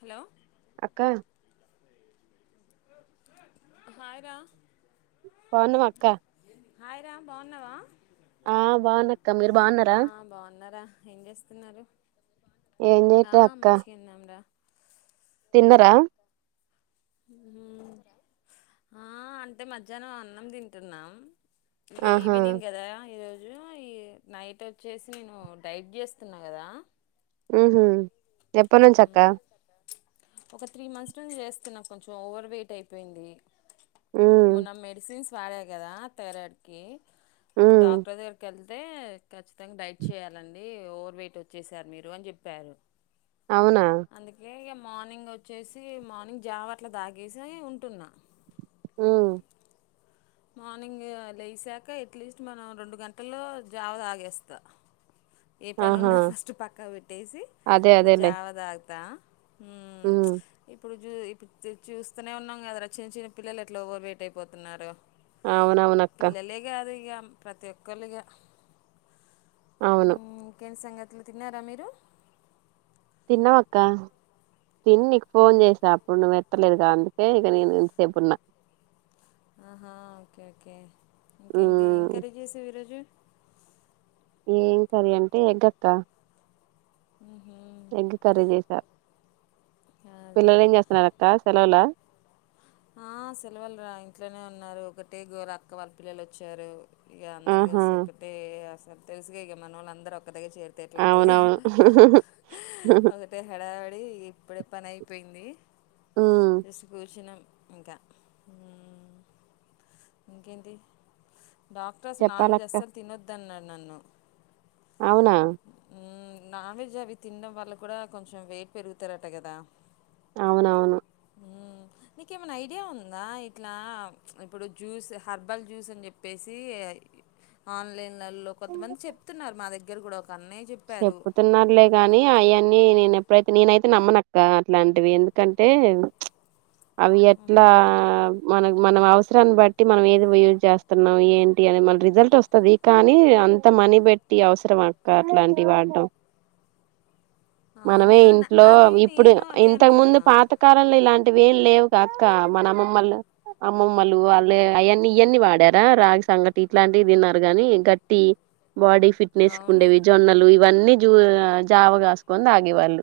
Hello అక్క hi రా బాగున్నావా అక్క హాయ్ ర బాగున్నావా ఆ బాగున్నక్క మీరు బాగున్నారా ఆ బాగున్నారా ఏం చేస్తున్నారు ఏం ఆ చేయట్లే అక్క మంచిగున్నాంరా ఉన్నార ఉ ఆ అంటే మధ్యాహ్నం అన్నం తింటున్నాం ఇగ ఆహా ఈవనింగ్ కదా ఈరోజు హు ఈ నైట్ వచ్చేసి నేను డైట్ చేస్తున్నా కదా ఉహు ఏప్పనుచి ఉమ్, అక్క ఒక త్రీ మంత్స్ నుంచి చేస్తున్నా కొంచెం ఓవర్ వెయిట్ అయిపోయింది ఉ మొన్న మెడిసిన్స్ పడే కదా థైరాయిడ్ కి ఉ అప్పుడు డాక్టర్ దగ్గరకి వెల్త్ అయితే ఖచ్చితంగా డైట్ చేయాలండి ఓవర్ వెయిట్ వచ్చేసారు మీరు అని చెప్పారు అవునా అందుకే ఇగ మార్నింగ్ వచ్చేసి మార్నింగ్ జావట్ల తాగేసి ఉంటున్నా ఉ మార్నింగ్ లేసాక ఎట్లీస్ట్ మనం రెండు గంటల్లో జావ తాగేస్తా ఏ పని ఆహా ఉన్నా ఫస్ట్ పక్కా పెట్టేసి అదే ఇట్లా అదేలే జావ తాగు ద ఉ [inaudible] చూస్తూనే ఉన్నాం కదరా చిన్న చిన్న పిల్లలు ఎట్లా ఓవర్ వెయిట్ అయిపోతున్నారో. అవునవునక్కా ప్రతి ఒక్కలు ఇగా హు అవును ఇంకేం సంగ తి తిన్నారా మీరు? తిన్నాం అక్కా. తిని నీకు ఫోన్ చేసా అప్పుడు నువ్వు ఎత్తలేదు. అందుకే ఇగ నేను ఇంతసేపున్నా. ఆహా ఓకే ఓకే. ఉ ఇంకేంటి ఎంకర్రీ చేసావు ఈ రోజు. ఏం కర్రీ అంటే ఎగ్ అక్కా. హుహ్ ఎగ్ కర్రీ చేసా. అదే పిల్లలు అదే ఏం చేస్తున్నారక్కా సెలవులా? ఆ సెలవులు రా ఇంట్లోనే ఉన్నారు. ఒకటే గోల అక్కవాల్ల పిల్లలు వచ్చారు. ఇగా అందరు ఆహా కలిసి ఒక్కటే అ తెలుగా ఇగా మనోళ్ళు అందరు ఒక్క దగ్గరా చేరితే ఎట్లుంటదో అవునవును ఒకటే హడావిడి ఇప్పుడు పని అయిపోయింది. ఉ జస్ట్ కూర్చున్నం. ఇంకా హ్ ఇంకేంటి. డాక్టర్స్ నాన్ వెజ్ చెప్పాలక్క అస్సలు తినొద్దు అన్నారు. నన్ను. అవునా. మ్మ్, నాన్ వెజ్ అవి తినడం వల్ల కూడా కొంచెం వెయిట్ పెరుగుతారట కదా. అవునవును. హ్మ్. నీకేమైనా ఐడియా ఉందా ఇట్లా ఇప్పుడు జ్యూస్ హెర్బల్ జ్యూస్ అని చెప్పేసి ఆన్లైన్ లల్లో కొంతమంది చెప్తున్నారు మా ద గ్గరా కూడా ఒ చెప్పుతున్నారులే గాని అయన్నీ నేను ఎప్పుడైతే నేనైతే నమ్మనక్కా అట్లాంటివి ఎందుకంటే. అవి ఎట్లా ఆహా! మన మనం అవస రాన్ని బట్టి మనం ఏది యూజ్ చేస్తున్నాం ఏంటి అని మన రిజల్ట్ వస్తది. కానీ అంత మనీ పెట్టి అవసరం ఆ అక్కా అట్లాంటి టివి వాడడం. అవును. మనమే న ఇంట్లో అదే ఇప్పుడు నేను అదే ఇంతకు ముందు అనుకున్నా. పాతకాలంలో ఇలాంటి అవేం లేవుగ అక్క మన అమ్మమ్మలు, అమ్మమ్మలు వాళ్ళే అయన్నీ ఇయన్నీ వాడారా రాగి సంగటి ఇట్లాంటివి తిన్నారు కాని గట్టి బాడీ ఫిట్నెస్ అవును. కుండేవి జొన్న అన్ని జూవ్ జావ కాసుక్కొని తాగేవాళ్ళు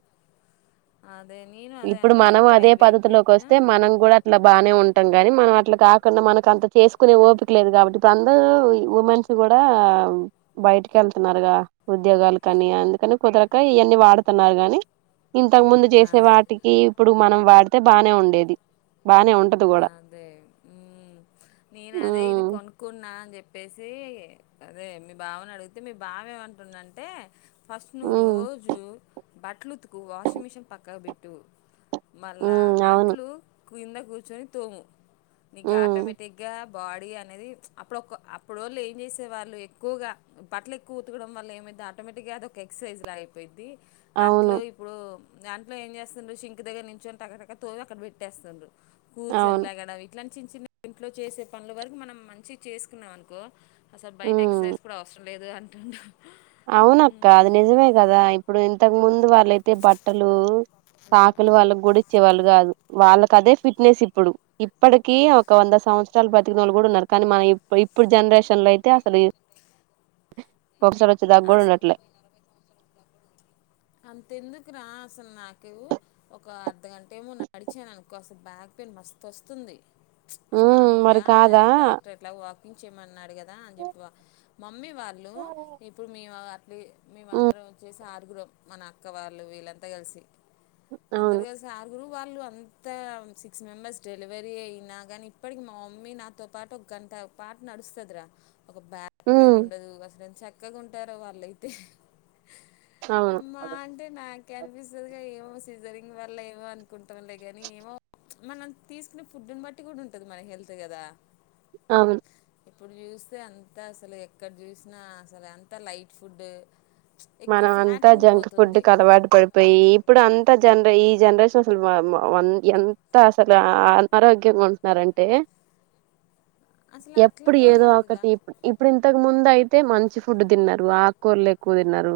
అదే నేను అదే ఇప్పుడు అనుకున్నా. మనం అదే పద్ధతిలోకి పెట్టినా వస్తే మనం కూడా అట్లా బానే ఉం ట్టం గాని మనం అట్లా కాకుండా మనకు అంత చేసుకునే ఓపిక లేదు, కాబట్టి ఇప్పు అందరు ఇ ఉమెన్స్ కూడా బయటికి ఎళ్తున్నారుగా ఉద్యోగాలు కాని అందుకని కుదరకా ఇయన్నీ వాడుతున్నారు కాని ఇంతవు ముందు చేసే అదే వాటికి ఇప్పుడు మనం వాడి తే బానే ఉండేది. బానే ఉంటది కూడా అదే ఉ నేను అదే ఇది హ్మ్ కొనుక్కున్నా అని చెప్ ప్పేసి అదే మీ బావని అడిగితే మీ బావ ఏవంటుండంటే ఫస్ట్ నువ్ హ్మ్ రోజు బట్లుత్తుకు వాషింగ్ మిషన్ పక్కకుబెట్టు మళ్ళా హ్మ్ అవును అంట్లు కింద కు ర్చొని తోము నీకి హ్మ్ ఆటోమేటిక్ గా బాడీ అనేది ప్చ్ అప్పుడొక ఆప్పుడోళ్ళూ ఏం చేసే వాళ్ళు ఎక్కువగా బట్లలెక్కువ ఉతుకడం వల్ల ఏమైద్ది ఆటోమేటిక్గా అది ఒక ఎక్ సైజ్ లాగ అయిపెయిద్ది. అవును అంట్లు ఇప్పుడు దాంట్లో ఏం చేస్సుండ్రు సింక్ దగ్గర నించొని తకతక తోమి అక్కడ పెట్టేస్సుండ్రు. అవును కూర్చునిలేగడం ఇట్లాంట్ చిన్న చిన్న ఇంట్లో చేసే పనుల వరకు మనం మంచి చేసుకున్నాం అనుకో అసలు బయట హ్మ్ ఎక్ససైజ్ కూడా అవస్రం. లేదు అంటుడు. అవునక్క అది నిజమే కదా ఇప్పుడు ఇంతకు ముందు వాళ్ళయితే బట్టలు సాకులు వాళ్ళకి కూడా ఇచ్ చ్చే వాళ్ళు కాదు వాళ్ళకి అదే ఫిట్నెస్ ఇప్పుడు ఇప్పడికి ఒక వంద సంవత్సరాలు బతికినోళ్లు కూడా ఉన్నరు, కానీ మన ఇప్పుర్ ఇప్పుడు జనరేషన్ లో అయితే అసలు, ఒక సరు చిరాక్ కూడా ఉన్నట్లే అంతెందుకు రా అసలు నాకు ఒక అర్ధగంట మో నడిచాననుకో అస్ బ్యాక్ పెయిన్ మస్తు వస్తుంది. ప్చ్ అస హ్మ్ మరి మామూలుగా కాదా డాక్టర్ ఎట్లావో వా చ్ చెయమన్నాడు కద్ దా అని చెప్పి వ మమ్మీ వాళ్ళు ఇప్పుడు మీ అ ప్లే మేము హ్మ్ అందరం వచ్చేసి ఆరుగురం మన అక్క వాళ్ళు వీళ్లంతా కలిసి అందరు అవును కలిసి ఆరుగురు వాళ్ళు అంతా సిక్స్ మెంబర్స్ డెలివరీ అయినా ని ఇప్పటికి మా మమ్మీ నాతో పాటు ఒక గంట పాటు నడుస్తది రా ఒక బ్యాక్ పెయిన్ హ్మ్ ఉండదు అసలు చె చక్కగా ఉంటారో వాళ్ళైతే అవును అమ్మా అంటే నాకు కనిపిస్తది గా ఏమో సీజరింగ్ వల్ల ఏమో అనుకు ఉండె గాని ఏమో మనం తీసుకునే ఫుడ్ ని బట్టి కూడా ఉంటది మన హెల్త్ కదా అవును ఇప్పుడు చూస్తే అంత అసలు ఎక్కడ చూసినా అసలు అంత లైట్ ఫుడ్ ఎక్కువ మనం ఫ్యాట్ అంతా జంక్ ఫుడ్ ఉండిపోతుంది కు అలవాటు పడిపోయి ఇప్పుడు అంతా జన్ ఈ జనరేషన్ అసలు మా మ వ ఎంత అసలు అనారోగ్యంగా ఉంటున్నారంటే అసలు అట్లా ఎప్పుడు కూడా ఏదో కాదురా ఒకటి ఇప్పు ఇప్పుడు ఇంతకు ముందు అయితే మంచి ఫుడ్ తిన్నారు ఆకూర ఎక్కువ న్నారు,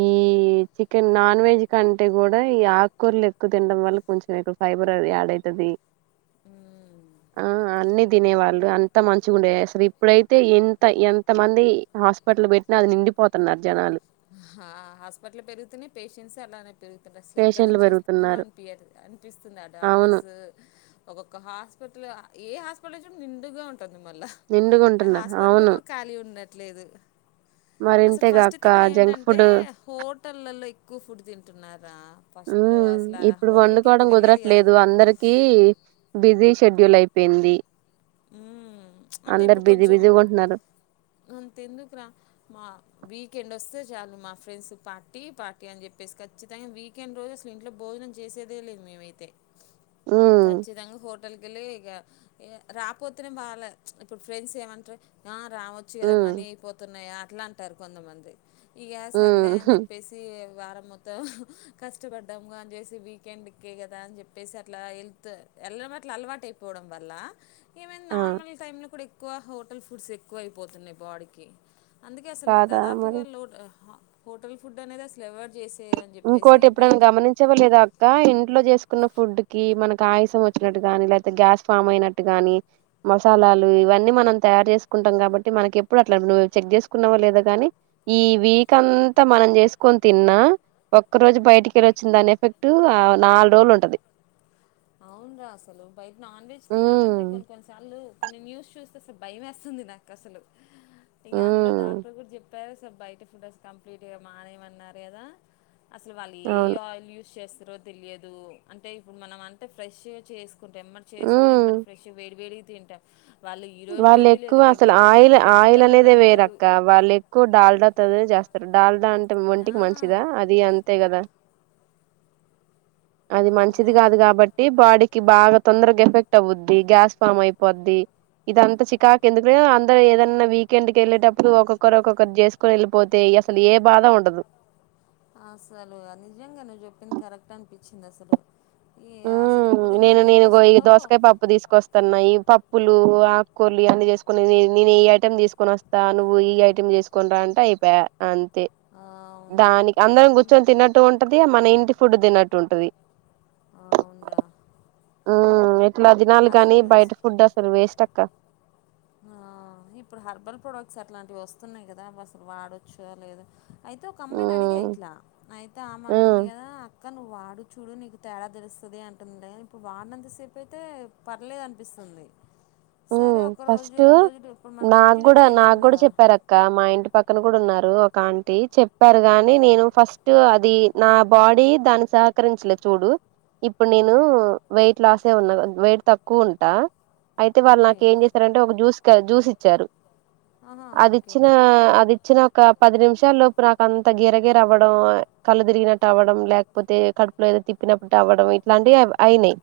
ఈ చికెన్ నాన్ వెజ్ కంటే కూడా ఈ ఆకుకూరలు ఎక్కువ తినడం వల్ల కొంచెం ఎక్కువ ఫైబర్ అది యాడ్ అయితది ఉమ్. ఆ అన్ని తినేవాళ్ళు అంత మంచిగుండే అసలు ఇప్పుడైతే ఎంత ఎంత మంది హాస్పిటల్ పెట్టినా అది నిండిపోతున్నారు జనాలు ఆ హాస్పిటల్ పెరుగుతూన్నయి పేషెంట్స్ అలానే పెరుగుతున్నరు అసలు ఎక్కడ పేషెంట్లు నుంచి వస్తున్రో పెరుగుతున్నారు అనిపి అనిపిస్తుంది ఆ అవును డాక్టర్స్ ఒక్కొక్క హాస్పిటల్ ఏ హాస్పిటల్ చూడు నిండుగా ఉం టుంది మళ్ళా నిండుగుంటున్నారు హాస్పిటల్ లో కూడా ఖాళీ ఉండట లేదు మరింతే గా థింగ్ ఏంటంటే హోటల్ లలో ఎక్కువ ఫుడ్ తింటున్నారు మ్మ్ ఇప్పుడు వండుకోవడం ఎక్కువ వెళ్ళేది కాదు. కుదరట్లేదు అందరికి బిజీ షెడ్యూల్ అయిపోయింది మ్మ్ అంటే అందరు ఇప్పుడు బిజీ కొంచెం బిజీగా ఉంటున్నారు అంత ఎందుకు రా మా వీకెండ్ వస్తే చాలు మా ఫ్రెండ్స్ పార్టీ పార్టీ అని చెప్పేసి ఖచ్చితంగా వీకెండ్ రోజు అసలు ఇంట్లో భోజనం చేసేదే లేదు మేమైతే ఉమ్, ఖచ్చితంగా హోటల్ కెళ్ళి ఇగ ఏ రాపోతేనే వాళ్ళే ఇప్పుడు ఫ్రెండ్స్ ఏమంటరు ఆ రావచ్చు కదా ఉమ్, మనీ అయిపోతున్నాయ అట్లా అంటారు. కొంతమంది ఇగ సర్లే అని ఉమ్, చెప్పేసి వారం మొత్తం హ కష్టపడ్డాము అని చేసి వీకెండ్కే కదా అని చెప్పేసి అట్లా హెల్త్ ఎల్లడం అట్లా అలవాటు అయిపోవడం వల్ల ఏమైంది ఆ, నార్మల్ టైమ్ లో కూడా ఎక్కువ హోటల్ ఫుడ్స్ ఎక్కువ అయిపోతున్నాయి బాడీకి అందుకే అసలు కాదా మరి దాదాపుగా లోడ్ హ హోటల్ ఫుడ్ అనేది అసల్ ఎవర్ చేసి ఇంకోటి ఎప్పుడైనా గమనించవలేదా అక్క ఇంట్లో చేసు కున్న ఫుడ్ కి మనకి ఆయాసం వచ్చినట్టు గాని లేతే గ్యాస్ ఫామ్ అయినట్టు గాని మసాలాలు ఇవన్నీ మనం తయారు చేసుకుంటాం కాబట్టి మనకి ఎప్పుడు అట్లా నువ్వు చెక్ చేసుకున్నావో లేదా గాని ఈ వీక్ అంతా మనం చేసుకొని తిన్నా ఒక్క రోజు బయటికి వెళ్ళి వచ్చిన దాని ఎఫెక్ట్ ఆ నాలుగు రోజులు ఉంటది అవును రా అసలు బయట నాన్ వెజ్ తినాలంటే ఉమ్ కొన్ని కొన్నిసార్లు కొన్ని న్యూస్ చూస్ అసలు భయం వేస్తుంది నాకు అసలు ఇక అందులో ఉమ్ డాక్టర్ కూడా చెప్ పేరే సార్ బయట ఫుటస్ కంప్లీట్గా మానేయమన్నారు కదా అసలు వాళ్ళు ఏ అవును ఆయిల్ యూస్ చేస్ తిరువ తెలియదు అంటే ఇప్పుడు మనం అన్ ఫ్రెష్ గా చేసి కుంటెమని చేసుకొని ఉమ్ ఏంబట్టే ఫెష్గా వేడి వేడి తింటా వాళ్ళు ఎక్కువ అసలు ఆయిల్ ఆయిల్ ఫ్రిడ్జ్లలో అనేది పెడతారు వేరక్క వాళ్ళ ఎక్కువ డాల్డ తోనే జ డాల్డా అంటే ఆ, ఒంటికి మంచిదా అది అంతే కదా అది మంచిది అవును కాదు కాబట్టి బాడీ కి బాగా తొందరగా ఎఫెక్ట్ అవద్ది గ్యాస్ ఫామ్ అయిపోద్ది ఇదంత చికాకి ఎందుకనే అందరు ఏదన్నా వీకెండ్కి వెళ్ళేటప్పుడు ఒక్కొక్కరు ఒక్కొక్కరు చేసుకొని వెళ్ళిపోతే అసలు ఏ బాధ ఉండదు అసలు నిజంగా నువ్వు చెప్పింది కరెక్ట్ అనిపించింది అసలు ఈ ఉ అసలు ఇప్పుడున్న నేను నేను గ ఈ జనరేషన్లో దోసకాయ పప్పు తీసుకొస్తన్నా ఈ పప్ ప్పులు ఆకుకూరలు ఇవన్నీ చేసుకుని నేను ఏ ఐటమ్ తీసుకుొని వస్తా నువ్వు ఈ ఐటమ్ తీసుకుని రా అంటే అయిపా అన్ తే ఆ, అవును దానికి అందరం ఇం- కూర్చొని తిన్నట్టు ఉంటది మన ఇంటి ఫుడ్ తిన్నట్టు ఉంటది అవును రా ఉ ఇట్లా దినాలు గాని జ్యూస్ బయట ఫుడ్ అసలు వేస్ట్ అక్క ఆ ఇప్పుడు హర్బల్ ప్రొడక్ట్స్ అట్లాంటివి వస్తున్నాయి కదా అసలు వాడొచ్చ లేదా అయితే ఒక అమ్మాయిని అడిగా ఉమ్ ఇట్లా అయితే ఆమె ఉమ్ అంటుంది కదా కా నువ్ వాడు చూడు నీకు తేడా తెలుస్తది అంటుంది కానీ ఇప్పుడు వాడినంత సేపు అయితే పర్లేదు అనిపిస్తుంది సరే రోజు ఫస్ట్ రెండు రోజులు ఇప్పుడు మనం నాకు కంటిన్యూ కూడా నాకు చేయలేము కూడా కదా చెప్పారు అక్క మా ఇంటి పక్కన ఉన్నారు ఒక ఆంటీ చె చెప్పారు గాని ఓకే నేను ఫస్ట్ అది నా బాడీ దాన్ని సహకరించలే చూడు ఇప్పుడు నేను వెయిట్ లాస్ ఉన్నా వెయిట్ తక్కువ ఉంటా అయితే ఓకే వాళ్ళుకుం చేస్తారంటే ఒక జూస్ జ్యూస్ ఇచ్చారు ఆహా ఓకే అదిచ్చిన అదిచ్చిన ఒక పది నిమిషాల లోపు నాకు అంత గేర గేర అవ్వడం కళ్ళు తిరిగినట్టు అవ్వడం లేకపోతే కడుపులో ఏదో తిప్పినప్పు అవ్వడం ఇట్లాంటివి అయినాయి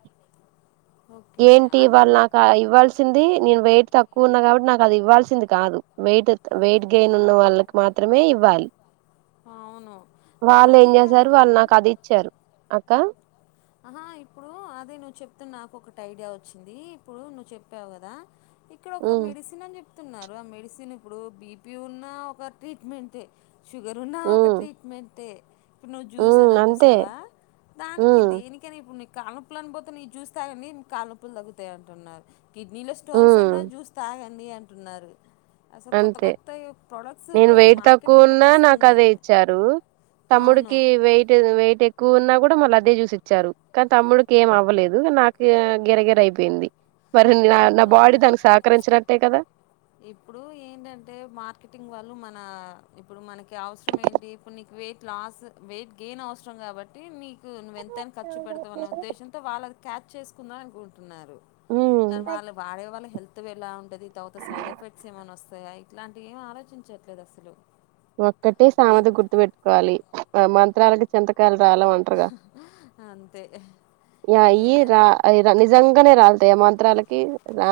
ఓకే ఏంటి అని వాళ్ళు నాకు ఇవ్వాల్సింది నేను వెయిట్ తక్కువ ఉన్నా కాబట్టి నాకు అది ఇవ్ల్సింది కాదు వెయిట్ వెయిట్ గెయిన్ ఉన్న వాళ్ళకి మాత్రమే ఇవ్వాలి అవును ఇప్పుడు వాళ్ళు ఏం అదే చేసారు కాదురా వాళ్ళు నాకు అది ఇచ్చారు అక్క ఆహా ఇప్పుడు అదే నువ్వు చెప్తున్న నాకు ఒకటి ఐడియా వచ్చింది ఇప్పుడు నువ్వు చెప్పావు కదా ఇక్కడ ఒక ఉమ్ మెడిసిన్ అని చె న్నారు ఆ మెడిసిన్ ఇప్పుడు బీపీ ఉన్న ఒక ట్రీట్మెంటట్ షుగర్ ఉన్నా ఒక ఉమ్ ట్రీట్మెంటట్ ఇప్పుడు నువ్వు ఉమ్ చూసనా అంతే చూసావా దానికి ఉమ్ దిేని కనీ పు కాళ్ప్పులు అని పోతే నీవు చూస్తా అండి కాళ్ళుప్పులు తగ్గుతాయి అంటున్నారు కిడ్నీ లో స్టోన్స్ ఉమ్ అన్నా చూస్తాగ అండి అంటున్నారు అసలు కొత్త అంతే కొత్త ప్రోడక్ట్స్ నేను వెయిట్ తక్కువ మార్కెటింగ్లోకి ఉన్నా నాకు వస్తుంది అదే ఇచ్చారు అవును తమ్ముడికి వెయిట్ వెయిట్ ఎక్కువ ఉన్నా కూడా మళ్ళ అదే చూసి ఇచ్చారు కానీ తమ్ముడికి ఏం అవ్వలేదు కానీ నాకు గిరగిర అయిపోయింది మరి నా అవును బాడీ అవును దానికి సహకరించినట్టే కదా ఇప్పుడు ఏంటంటే మార్కెటింగ్ వాళ్ళు మన ఇప్పుడు మనకి అవసరం ఏంటి ఇప్పుడు నీకు వెయిట్ లాస్ వెయిట్ గెయిన్ అవసరం కాబట్టి నీకు నువ్ ఎంతనా ఖర్చు పెడతా అన్న ఉద్దేశంతో వాళ్ళది క్యాచ్ చేసు కున్నాకు ఉమ్ కానీ వాళ్ళు వాడే వాళ్ళ హెల్త్ వేళలా ఉంటది సైడ్ ఎఫెక్ట్స్ ఏమైన్నా వస్తాయా ఇట్లాంటి ఏం ఆలోచించట్లేదు అసలు ఒక్కటే ఏ సామత గుర్తు పెెట్టుకోవాలి ఆ మంత్రాలకు చెంత రాలం అంటారుగా అంతే అయి రా ఏదన్నా నిజంగానే రాలతా ఏమంత మంత్రాలకి రా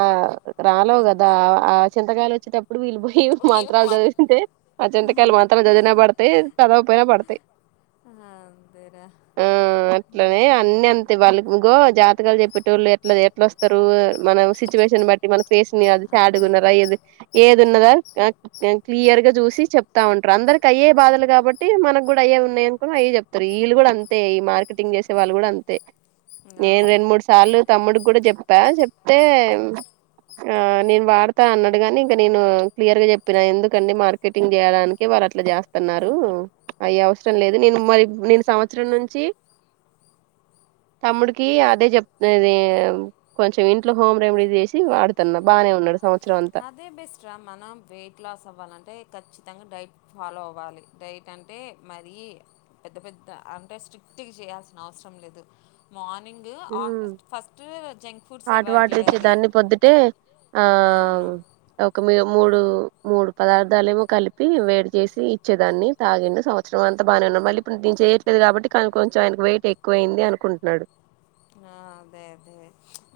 రాలవు కదా అంతే ఆ చింతకాయలు వచ్చిట ఇప్పుడు వీళ్ళు పొయ్యి మంత్రాలు చదివేసింటే అ చింతకాయాలు మంత్రాలు చదివి న పడతాయి చదవకపోయినా పడతాయి అంతేరా ఆ అట్లనే అన్ని ఉమ్, అంతె వాళ్ళ ఇగో జాతకాలు చె చెప్పేటోల్లు వ ఎట్ల ఎట్లోస్తారు మన సిచ్యువేషన్ బట్టి మన ఫేస్ని అది శాడ్గా అంతే ఉన్నారా ఏది ఏది ఉన్నదా ఆ క్లియర్ గా చూసి చెప్తా ఉంటారు అందరికి అయ్యే బాధలు కాబట్టి మనకు కూడా అయ్యే ఉన్నాయనుకోనీ అయ్యే చెప్తారు. వీళ్ళు కూడా అంతే ఈ మార్కెటింగ్ చేసే వాళ్ళు కూడా అంతే నేను అవును రెండు మూడు సార్లు తమ్ముడికి కూడా చెప్పా చెప్ అయితే ఆ నేను వాడతా అన్నాడుగాని ఇంక నేను క్లియర్గా చెప్పినా ఎందుకండి మార్కెట్ టింగ్ చేయడానికి వారు అట్ల చేస్తున్నారు అవి అవసరం లేదు నేను మరి నేను సంవత్సరం నుంచి తమ్ముడికి అదే చెప్ కొంచెం ఇంట్లో హోమ్ రెమెడీ చేసి వాడుతున్నా బాగానే ఉన్నాడు. సంవత్సరం అంతా అదే బెస్ట్ రా మనం వెయిట్ లాస్ అవ్వాలంటే ఖచ్చి తంగా డైట్ ఫాలో అవ్వాలి డైట్ అంటే మరీ పెద్ద పెద్ద అంటే స్ట్రిక్ట్గా చేయాల్సిన అవసరం లేదు మార్ని మార్నింగ్ మ్మ్ first junk foods hot avoid water చేయాలి ఇచ్చేదాన్ని పొద్దుటే ఆ అవును. ఒక మూడు మూడు పదార్థాలేమో కలిపి వేడి చేసి ఇచ్చేదాన్ని తాగిండు సంవత్సరం అంతా బాగానే ఉన్నాడు మళ్ళీ ఇప్పుడు దీను చేయట్లేదు కాబట్టి కనీ కొంచెం ఆయనకు వెయిట్ ఎక్కువ అయింది అనుకుంటున్నాడు. ఆ అదే అదే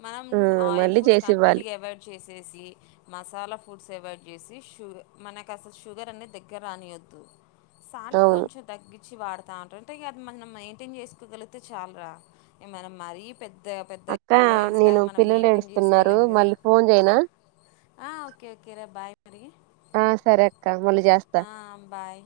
మనం మ్మ్ ఆయిల్ మళ్ళీ ఫుడ్స్ చేసి ఇవ్వాలి కంప్లీట్గా అవాయిడ్ చేసేసి మసాలా ఫుడ్స్ అవాయిడ్ చేసి షుగ మనకు అసలు షుగర్ అనే దగ్గర రానియద్దు. సాల్ట్ అవును కొంచెం తగ్గి గిచ్చి వాడుతాంటారు అంటే ఇ అది మనం మెయింటైన్ చేసుకోగలిగితే చాల్ రా ఏ మనం మరీ పెద్ద పెద్ద అక్క హీరోయిన్స్ నేను లాగా మనం పిల్లలు మెయింటైన్ ఏడుస్తున్నారు చేసుకోలేము కదా మళ్ళీ ఫోన్ చేయనా ఆ ఓకే ఓకే రా బాయ్ మరి ఆ సరే అక్క మళ్ళీ చేస్తా ఆ, బాయ్